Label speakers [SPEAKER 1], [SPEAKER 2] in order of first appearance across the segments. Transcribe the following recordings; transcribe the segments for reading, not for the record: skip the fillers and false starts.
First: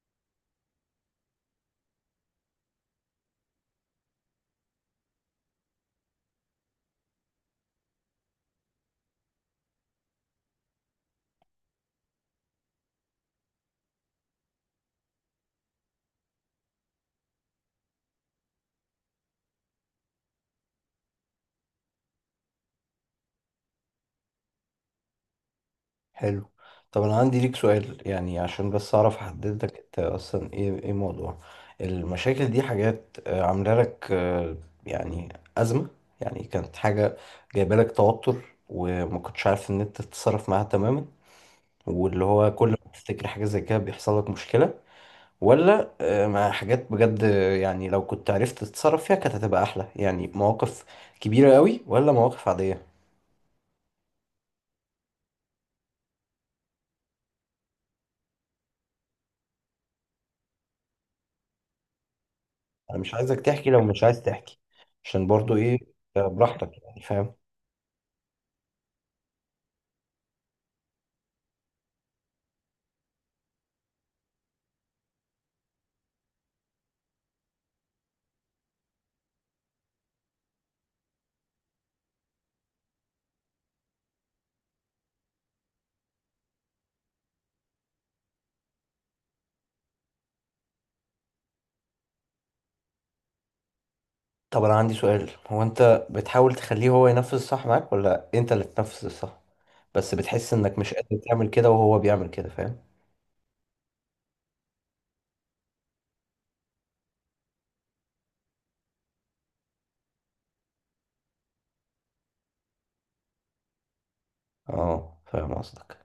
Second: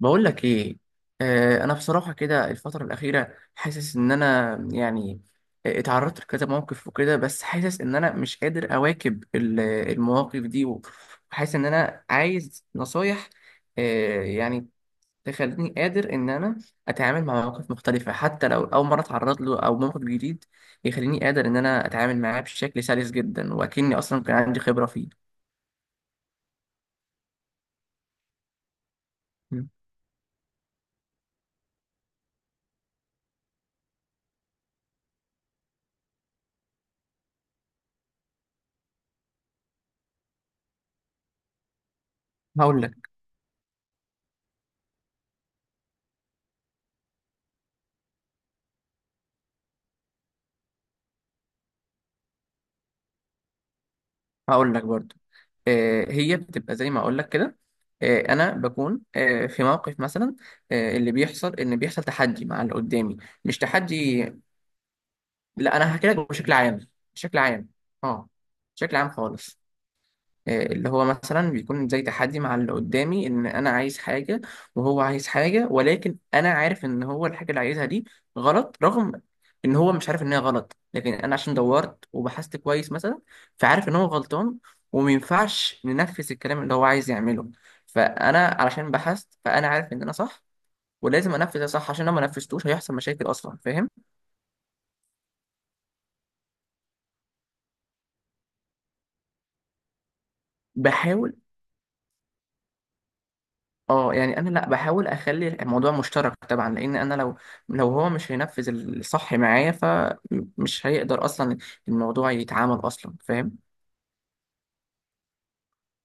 [SPEAKER 1] بقول لك ايه. انا بصراحه كده الفتره الاخيره حاسس ان انا يعني، اتعرضت لكذا موقف وكده، بس حاسس ان انا مش قادر اواكب المواقف دي، وحاسس ان انا عايز نصايح يعني تخليني قادر ان انا اتعامل مع مواقف مختلفه، حتى لو اول مره اتعرض له او موقف جديد، يخليني قادر ان انا اتعامل معاه بشكل سلس جدا، واكني اصلا كان عندي خبره فيه.
[SPEAKER 2] حلو. طب انا عندي ليك سؤال، يعني عشان بس اعرف احدد لك انت اصلا ايه موضوع المشاكل دي. حاجات عامله لك، يعني ازمه؟ يعني كانت حاجه جايبه لك توتر وما كنتش عارف ان انت تتصرف معاها تماما، واللي هو كل
[SPEAKER 1] هقول
[SPEAKER 2] ما
[SPEAKER 1] لك
[SPEAKER 2] تفتكر حاجه زي كده بيحصل لك مشكله؟ ولا مع حاجات بجد، يعني لو كنت عرفت تتصرف فيها كانت هتبقى احلى؟ يعني مواقف كبيره قوي ولا مواقف عاديه؟
[SPEAKER 1] هقول لك برضو. هي بتبقى زي ما اقول لك كده. انا بكون، في موقف مثلا، اللي بيحصل ان بيحصل تحدي مع اللي
[SPEAKER 2] انا مش
[SPEAKER 1] قدامي.
[SPEAKER 2] عايزك
[SPEAKER 1] مش
[SPEAKER 2] تحكي لو مش عايز
[SPEAKER 1] تحدي.
[SPEAKER 2] تحكي، عشان برضو
[SPEAKER 1] لا،
[SPEAKER 2] ايه،
[SPEAKER 1] انا هحكي لك بشكل
[SPEAKER 2] براحتك
[SPEAKER 1] عام.
[SPEAKER 2] يعني، فاهم.
[SPEAKER 1] بشكل عام. اه، بشكل عام خالص. اللي هو مثلا بيكون زي تحدي مع اللي قدامي، ان انا عايز حاجة وهو عايز حاجة، ولكن انا عارف ان هو الحاجة اللي عايزها دي غلط، رغم ان هو مش عارف ان هي غلط، لكن انا عشان دورت وبحثت كويس مثلا فعارف ان هو غلطان، ومينفعش ننفذ الكلام اللي هو عايز يعمله. فانا علشان بحثت فانا عارف ان انا صح، ولازم انفذ ده صح، عشان لو ما نفذتوش هيحصل مشاكل اصلا. فاهم؟
[SPEAKER 2] طب انا عندي سؤال، هو انت بتحاول تخليه هو ينفذ الصح معاك، ولا انت اللي تنفذ الصح بس بتحس انك مش قادر
[SPEAKER 1] بحاول.
[SPEAKER 2] تعمل كده وهو بيعمل كده؟ فاهم.
[SPEAKER 1] اه يعني، انا لا بحاول اخلي الموضوع مشترك طبعا، لان انا لو، هو مش هينفذ الصح معايا فمش هيقدر اصلا الموضوع يتعامل اصلا. فاهم؟
[SPEAKER 2] اه، فاهم قصدك.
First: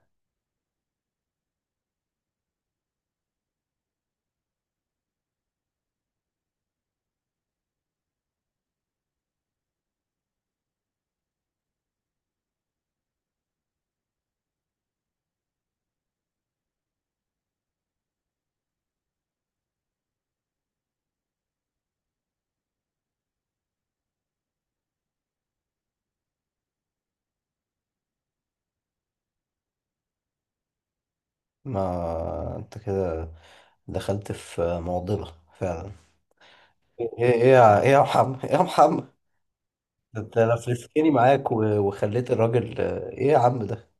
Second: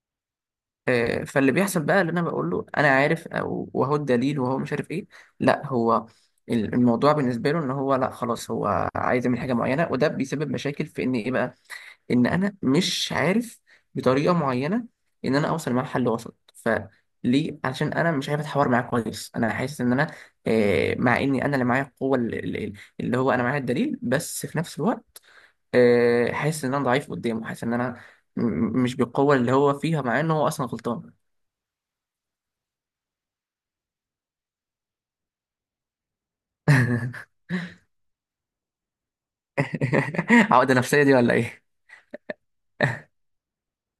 [SPEAKER 1] فاللي بيحصل بقى اللي انا بقول له انا عارف او وهو الدليل، وهو مش عارف ايه. لا، هو الموضوع بالنسبه له ان هو لا خلاص، هو عايز يعمل حاجه معينه، وده بيسبب مشاكل في ان ايه بقى، ان انا مش عارف بطريقه معينه ان انا اوصل مع حل وسط. فليه؟ عشان انا مش عارف اتحاور معاه كويس، انا حاسس ان انا، مع اني انا اللي معايا القوه اللي هو انا معايا الدليل، بس في نفس الوقت حاسس ان انا ضعيف قدامه، حاسس ان انا مش بالقوه اللي هو فيها، مع انه هو اصلا غلطان.
[SPEAKER 2] ما انت كده دخلت في معضلة فعلا. ايه يا محمد، ايه يا محمد، انت
[SPEAKER 1] عقده نفسيه
[SPEAKER 2] لفلفتني
[SPEAKER 1] دي ولا
[SPEAKER 2] معاك و-
[SPEAKER 1] ايه؟
[SPEAKER 2] وخليت الراجل، ايه يا عم ده.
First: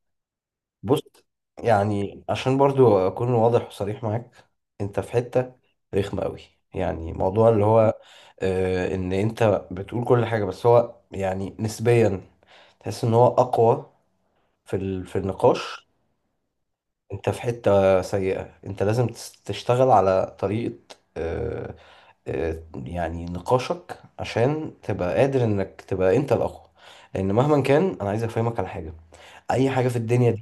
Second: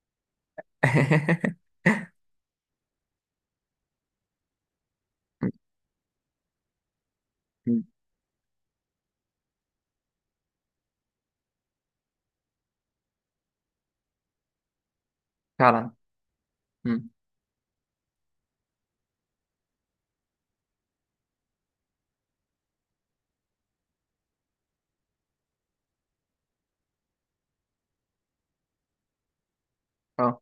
[SPEAKER 2] بص، يعني عشان برضو اكون واضح وصريح معاك، انت في حتة رخمة قوي، يعني موضوع اللي
[SPEAKER 1] مم.
[SPEAKER 2] هو ان انت بتقول كل حاجة بس هو يعني نسبيا تحس ان هو اقوى في النقاش.
[SPEAKER 1] فعلا. مم.
[SPEAKER 2] انت في حتة سيئة، انت لازم تشتغل على طريقة، يعني نقاشك، عشان تبقى قادر انك تبقى انت الاقوى. لان مهما كان، انا عايز افهمك على حاجة، اي حاجة في الدنيا
[SPEAKER 1] اه.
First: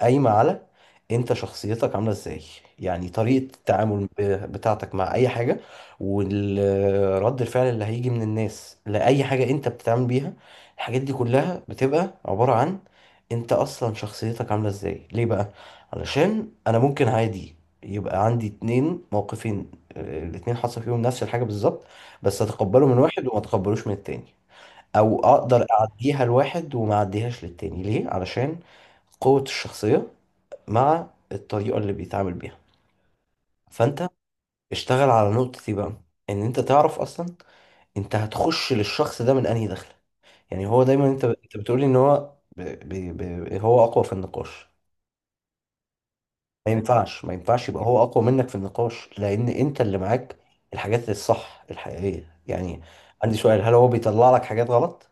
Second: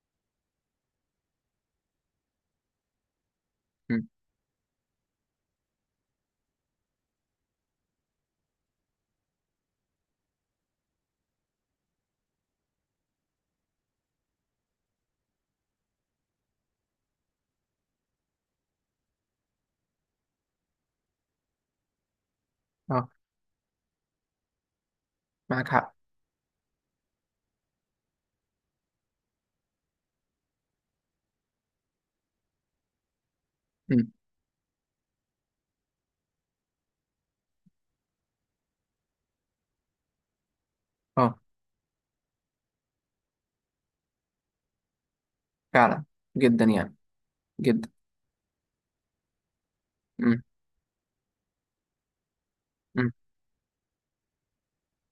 [SPEAKER 2] قايمة على انت شخصيتك عاملة ازاي، يعني طريقة التعامل
[SPEAKER 1] مم.
[SPEAKER 2] بتاعتك مع اي حاجة، والرد الفعل اللي هيجي من الناس لأي حاجة انت بتتعامل بيها. الحاجات دي كلها بتبقى عبارة عن انت اصلا شخصيتك عاملة ازاي. ليه بقى؟ علشان انا ممكن عادي يبقى عندي اتنين موقفين، الاتنين حصل فيهم نفس الحاجة بالظبط، بس اتقبله من
[SPEAKER 1] اه.
[SPEAKER 2] واحد وما اتقبلوش من التاني، او اقدر
[SPEAKER 1] معاك حق.
[SPEAKER 2] اعديها لواحد وما اعديهاش للتاني. ليه؟ علشان قوة الشخصية مع الطريقة اللي بيتعامل بيها. فانت
[SPEAKER 1] مم.
[SPEAKER 2] اشتغل على نقطة دي بقى، ان انت تعرف اصلا انت هتخش للشخص ده من انهي دخلة. يعني هو دايما انت
[SPEAKER 1] اه.
[SPEAKER 2] انت بتقولي ان هو هو اقوى في النقاش.
[SPEAKER 1] فعلا. جدا
[SPEAKER 2] ما
[SPEAKER 1] يعني.
[SPEAKER 2] ينفعش، ما ينفعش يبقى
[SPEAKER 1] جدا.
[SPEAKER 2] هو اقوى منك في النقاش، لان انت اللي معاك الحاجات الصح الحقيقية يعني.
[SPEAKER 1] مم.
[SPEAKER 2] عندي سؤال، هل هو بيطلع لك حاجات غلط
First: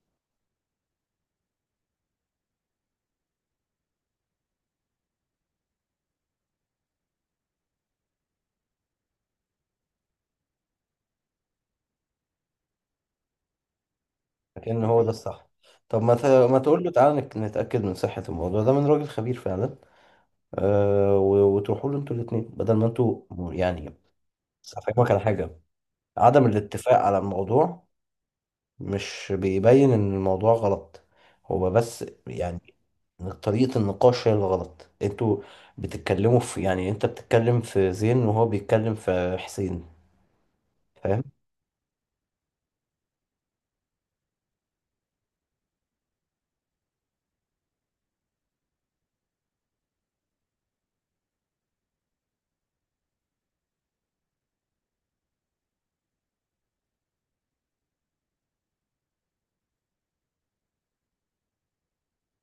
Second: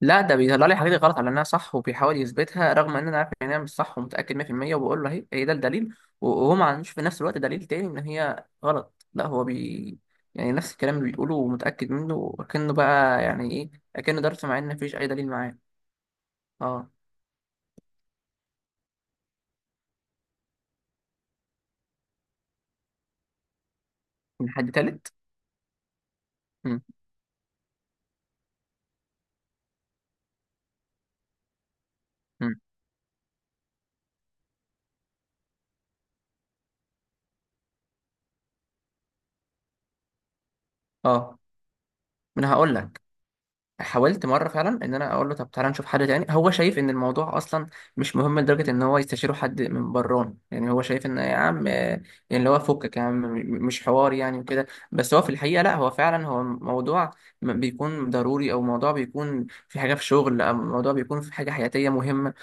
[SPEAKER 1] لا، ده بيطلع لي حاجات غلط على انها صح، وبيحاول يثبتها رغم ان انا عارف ان هي مش صح ومتاكد 100%، وبقول له هي، ده الدليل، و- وهو ما عندوش في نفس الوقت دليل تاني ان هي غلط. لا، هو بي، يعني نفس الكلام اللي بيقوله ومتاكد منه وكأنه بقى يعني ايه، اكنه درس، مع ان
[SPEAKER 2] لكن
[SPEAKER 1] مفيش
[SPEAKER 2] هو
[SPEAKER 1] اي
[SPEAKER 2] ده
[SPEAKER 1] دليل
[SPEAKER 2] الصح؟
[SPEAKER 1] معاه.
[SPEAKER 2] طب ما تقول له
[SPEAKER 1] اه،
[SPEAKER 2] تعالى نتأكد من صحة الموضوع ده من راجل خبير فعلا. و- وتروحوا له انتوا الاثنين بدل ما انتوا، يعني
[SPEAKER 1] من حد
[SPEAKER 2] افهمك
[SPEAKER 1] تالت.
[SPEAKER 2] على حاجه، عدم
[SPEAKER 1] مم.
[SPEAKER 2] الاتفاق على الموضوع مش بيبين ان الموضوع غلط، هو بس
[SPEAKER 1] مم.
[SPEAKER 2] يعني طريقه النقاش هي اللي غلط. انتوا بتتكلموا في، يعني انت بتتكلم في زين وهو بيتكلم في حسين، فاهم؟
[SPEAKER 1] اه. ما انا هقول لك، حاولت مره فعلا ان انا اقول له طب تعالى نشوف حد تاني. هو شايف ان الموضوع اصلا مش مهم لدرجه ان هو يستشيره حد من بران، يعني هو شايف ان يا عم، يعني اللي هو فكك يا عم، مش حوار يعني وكده، بس هو في الحقيقه لا، هو فعلا هو موضوع بيكون ضروري، او موضوع بيكون في حاجه في شغل، او موضوع بيكون في حاجه حياتيه مهمه،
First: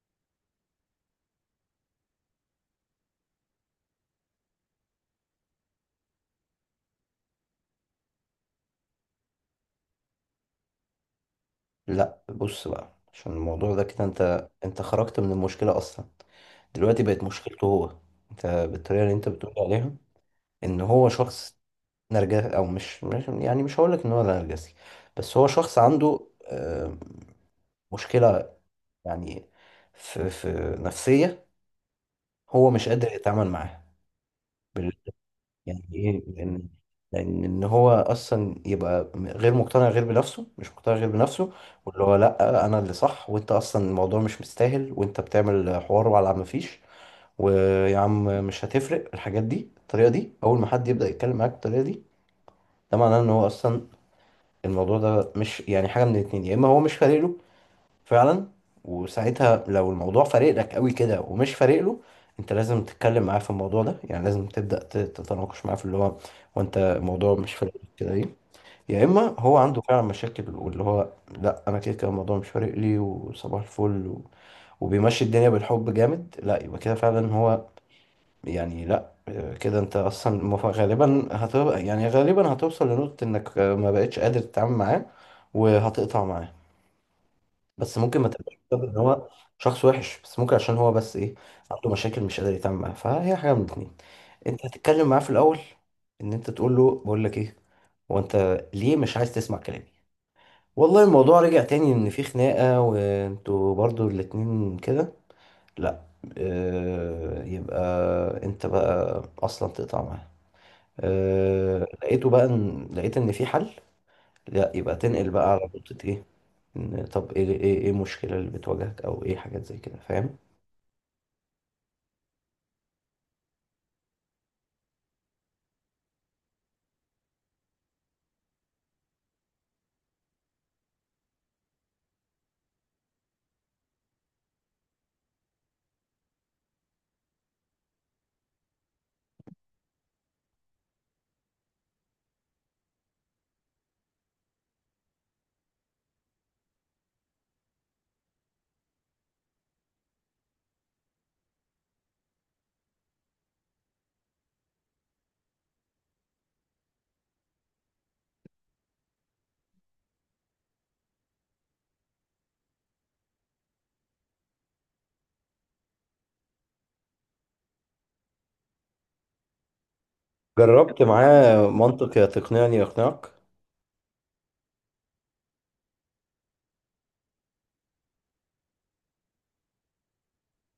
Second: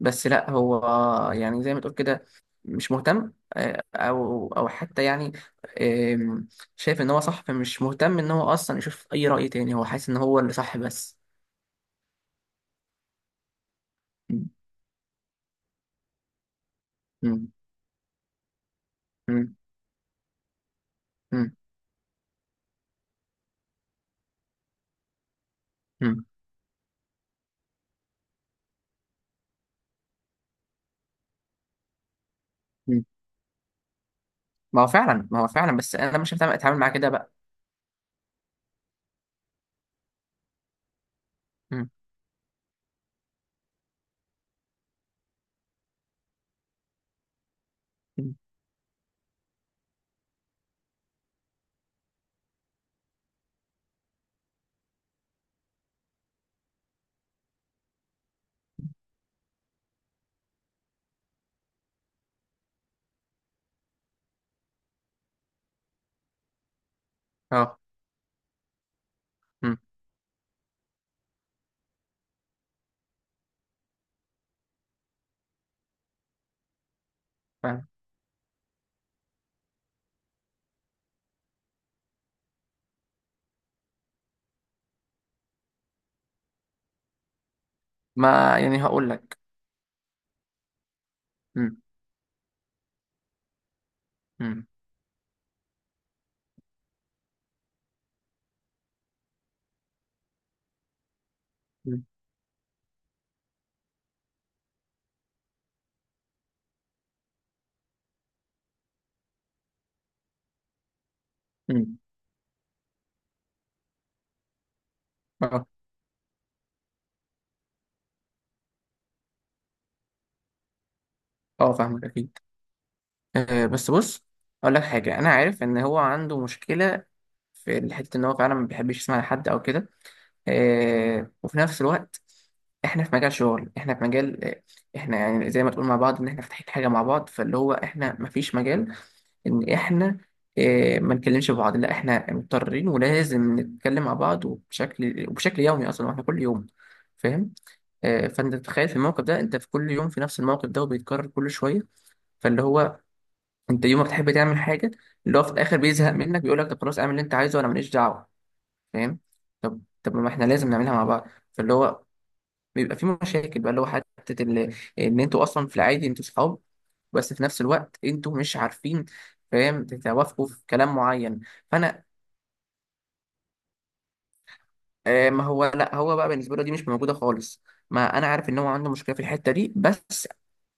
[SPEAKER 1] بس لا، هو يعني زي ما تقول كده مش مهتم، او حتى يعني، آم، شايف ان هو صح فمش مهتم ان هو اصلا يشوف اي رأي تاني. هو حاسس ان هو اللي صح بس.
[SPEAKER 2] لا بص بقى، عشان الموضوع ده كده
[SPEAKER 1] مم.
[SPEAKER 2] انت خرجت من المشكله اصلا، دلوقتي بقت
[SPEAKER 1] مم.
[SPEAKER 2] مشكلته هو. انت بالطريقه اللي انت بتقول
[SPEAKER 1] مم.
[SPEAKER 2] عليها ان هو
[SPEAKER 1] مم.
[SPEAKER 2] شخص نرجسي، او يعني مش هقول لك ان هو نرجسي، بس هو شخص عنده،
[SPEAKER 1] مم.
[SPEAKER 2] آه، مشكلة يعني في نفسية هو مش
[SPEAKER 1] مم.
[SPEAKER 2] قادر يتعامل معاها.
[SPEAKER 1] ما هو
[SPEAKER 2] بال-
[SPEAKER 1] فعلا،
[SPEAKER 2] يعني
[SPEAKER 1] بس انا
[SPEAKER 2] ايه،
[SPEAKER 1] مش
[SPEAKER 2] لان
[SPEAKER 1] اتعامل معاه كده بقى.
[SPEAKER 2] لان ان هو اصلا يبقى غير مقتنع غير بنفسه، مش مقتنع غير بنفسه،
[SPEAKER 1] مم.
[SPEAKER 2] واللي هو لا انا اللي صح، وانت اصلا الموضوع مش مستاهل، وانت بتعمل حوار على ما فيش، ويا عم
[SPEAKER 1] مم.
[SPEAKER 2] مش هتفرق. الحاجات دي، الطريقة دي، اول ما حد يبدأ يتكلم معاك بالطريقة دي، ده معناه ان هو اصلا الموضوع ده مش، يعني حاجة من الاتنين، يا إما هو مش فارق له فعلا. وساعتها لو الموضوع فارق لك قوي كده ومش فارق له، أنت لازم تتكلم معاه في الموضوع ده، يعني لازم تبدأ تتناقش معاه في اللي هو، وأنت الموضوع مش فارق
[SPEAKER 1] اه.
[SPEAKER 2] لك كده ليه. يا إما هو
[SPEAKER 1] مم.
[SPEAKER 2] عنده فعلا مشاكل، واللي هو لأ أنا كده كده الموضوع مش فارق لي وصباح الفل، و... وبيمشي الدنيا بالحب جامد. لأ، يبقى كده فعلا هو
[SPEAKER 1] فاهم.
[SPEAKER 2] يعني. لا كده انت اصلا غالبا هتبقى، يعني هتوصل لنقطة انك ما بقتش قادر تتعامل معاه وهتقطع معاه، بس ممكن ما تبقاش
[SPEAKER 1] ما يعني
[SPEAKER 2] بسبب ان
[SPEAKER 1] هقول
[SPEAKER 2] هو
[SPEAKER 1] لك.
[SPEAKER 2] شخص وحش، بس ممكن عشان هو بس ايه،
[SPEAKER 1] مم.
[SPEAKER 2] عنده مشاكل مش قادر يتعامل معاها. فهي حاجة من الاتنين. انت
[SPEAKER 1] مم.
[SPEAKER 2] هتتكلم معاه في الاول، ان انت تقول له بقول لك ايه، هو انت ليه مش عايز تسمع كلامي. والله الموضوع رجع تاني
[SPEAKER 1] مم.
[SPEAKER 2] ان في خناقة وانتوا برضو الاتنين كده، لا. اه، يبقى انت بقى اصلا تقطع معاه. أه
[SPEAKER 1] مم.
[SPEAKER 2] لقيته بقى إن لقيت إن في حل، لا، يبقى تنقل بقى على
[SPEAKER 1] اه.
[SPEAKER 2] نقطة إيه، إن طب إيه المشكلة اللي بتواجهك، أو إيه حاجات زي كده، فاهم.
[SPEAKER 1] اه، فاهمك اكيد. آه، بس بص، اقول لك حاجه. انا عارف ان هو عنده مشكله في الحته، ان هو فعلا ما بيحبش يسمع لحد او كده. آه، وفي نفس الوقت احنا في مجال شغل، احنا في مجال، احنا يعني زي ما تقول مع بعض ان احنا فاتحين حاجه مع بعض، فاللي هو احنا ما فيش مجال ان احنا ما نكلمش بعض. لا، احنا مضطرين ولازم نتكلم مع بعض، وبشكل يومي اصلا، واحنا كل يوم. فاهم؟ فانت تتخيل في الموقف ده، انت في كل يوم في نفس الموقف ده وبيتكرر كل شويه. فاللي هو انت يوم ما بتحب تعمل حاجه، اللي هو في الاخر بيزهق منك، بيقول لك طب خلاص اعمل اللي انت عايزه وانا ماليش دعوه. فاهم؟ طب، ما احنا لازم نعملها مع بعض. فاللي هو بيبقى في مشاكل بقى، اللي هو حتة ان انتوا اصلا في العادي انتوا صحاب، بس في نفس الوقت انتوا مش عارفين، فاهم، تتوافقوا في كلام
[SPEAKER 2] جربت
[SPEAKER 1] معين.
[SPEAKER 2] معاه
[SPEAKER 1] فانا،
[SPEAKER 2] منطق، يا تقنعني يقنعك.
[SPEAKER 1] ما هو لا، هو بقى بالنسبه له دي مش موجوده خالص. ما انا عارف ان هو عنده مشكله في الحته دي، بس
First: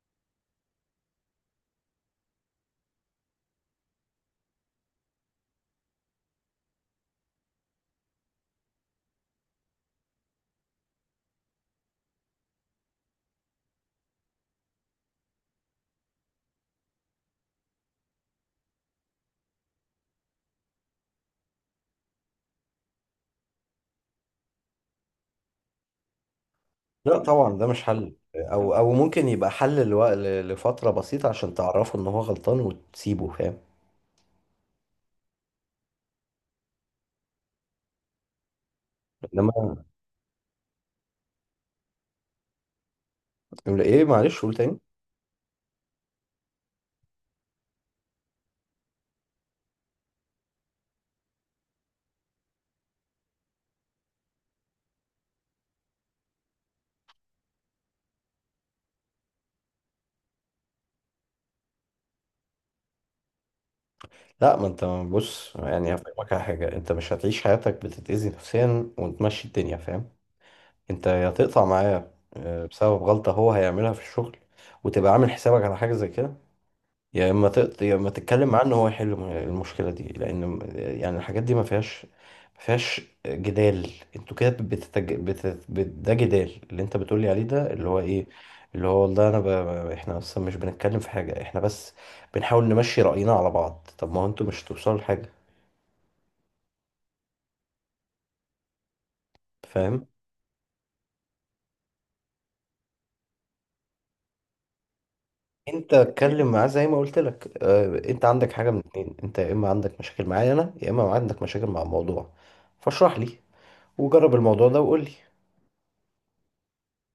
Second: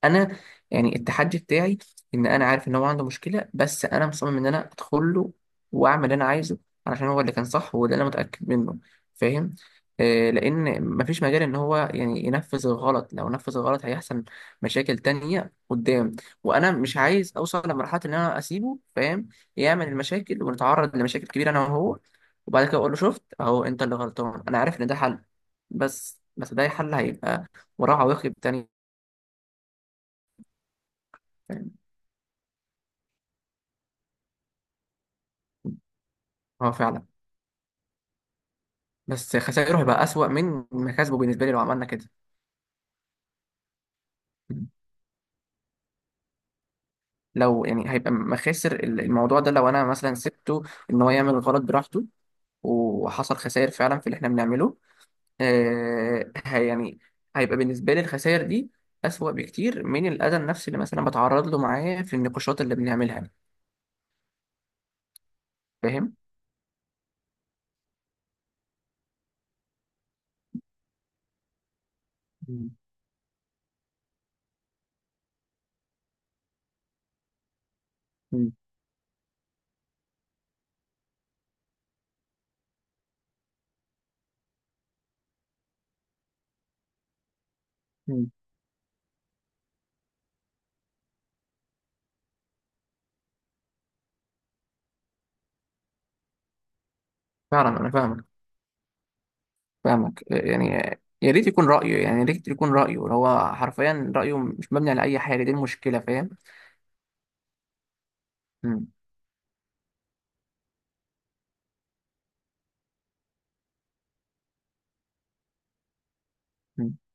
[SPEAKER 1] انا يعني التحدي بتاعي ان انا عارف ان هو عنده مشكله، بس انا مصمم ان انا ادخل له واعمل اللي انا عايزه، علشان هو اللي كان صح وده اللي انا متاكد منه. فاهم؟ آه، لان مفيش مجال ان هو يعني ينفذ الغلط. لو نفذ الغلط هيحصل مشاكل تانية قدام، وانا مش عايز اوصل لمرحله ان انا اسيبه، فاهم، يعمل المشاكل ونتعرض لمشاكل كبيره انا وهو، وبعد كده اقول له شفت اهو انت اللي غلطان. انا عارف ان ده حل، بس، ده حل
[SPEAKER 2] لا
[SPEAKER 1] هيبقى
[SPEAKER 2] طبعا ده مش
[SPEAKER 1] وراه
[SPEAKER 2] حل،
[SPEAKER 1] عواقب تانية.
[SPEAKER 2] أو ممكن يبقى حل لفترة بسيطة عشان
[SPEAKER 1] فاهم؟
[SPEAKER 2] تعرفه إن هو غلطان وتسيبه، فاهم.
[SPEAKER 1] اه فعلا، بس خسائره
[SPEAKER 2] إنما
[SPEAKER 1] هيبقى اسوأ من مكاسبه بالنسبه لي لو عملنا كده.
[SPEAKER 2] يقول إيه، معلش قول تاني.
[SPEAKER 1] لو يعني هيبقى مخاسر الموضوع ده، لو انا مثلا سبته ان هو يعمل غلط براحته وحصل خسائر فعلا في اللي احنا بنعمله، آه، يعني هيبقى بالنسبه لي الخسائر دي اسوأ بكتير من الاذى النفسي اللي مثلا بتعرض له معاه في النقاشات اللي بنعملها.
[SPEAKER 2] لا ما أنت بص، يعني
[SPEAKER 1] فاهم؟
[SPEAKER 2] هفهمك على حاجة، أنت مش هتعيش حياتك بتتأذي نفسيا وتمشي الدنيا، فاهم. انت يا تقطع معاه،
[SPEAKER 1] مم.
[SPEAKER 2] بسبب غلطة هو هيعملها في الشغل، وتبقى عامل حسابك على حاجة زي كده، يا اما تتكلم
[SPEAKER 1] مم.
[SPEAKER 2] معاه ان هو يحل المشكلة دي، لان يعني الحاجات دي ما فيهاش، ما فيهاش جدال. انتوا كده ده جدال اللي انت بتقولي عليه، ده اللي هو ايه،
[SPEAKER 1] مم.
[SPEAKER 2] اللي هو والله انا احنا اصلا مش بنتكلم في حاجة، احنا بس بنحاول نمشي رأينا على بعض. طب ما هو انتوا مش هتوصلوا لحاجة،
[SPEAKER 1] فعلا، انا فاهمك.
[SPEAKER 2] فاهم.
[SPEAKER 1] فاهمك يعني، يا ريت يكون رأيه هو حرفيا رأيه، مش مبني على أي حاجة. دي
[SPEAKER 2] انت
[SPEAKER 1] المشكلة. فاهم؟
[SPEAKER 2] اتكلم معاه زي ما قلت لك، اه انت عندك حاجه من
[SPEAKER 1] مم.
[SPEAKER 2] اتنين، انت يا اما عندك مشاكل معايا انا، يا اما عندك مشاكل مع الموضوع. فاشرح لي، وجرب الموضوع ده وقول لي.
[SPEAKER 1] مم.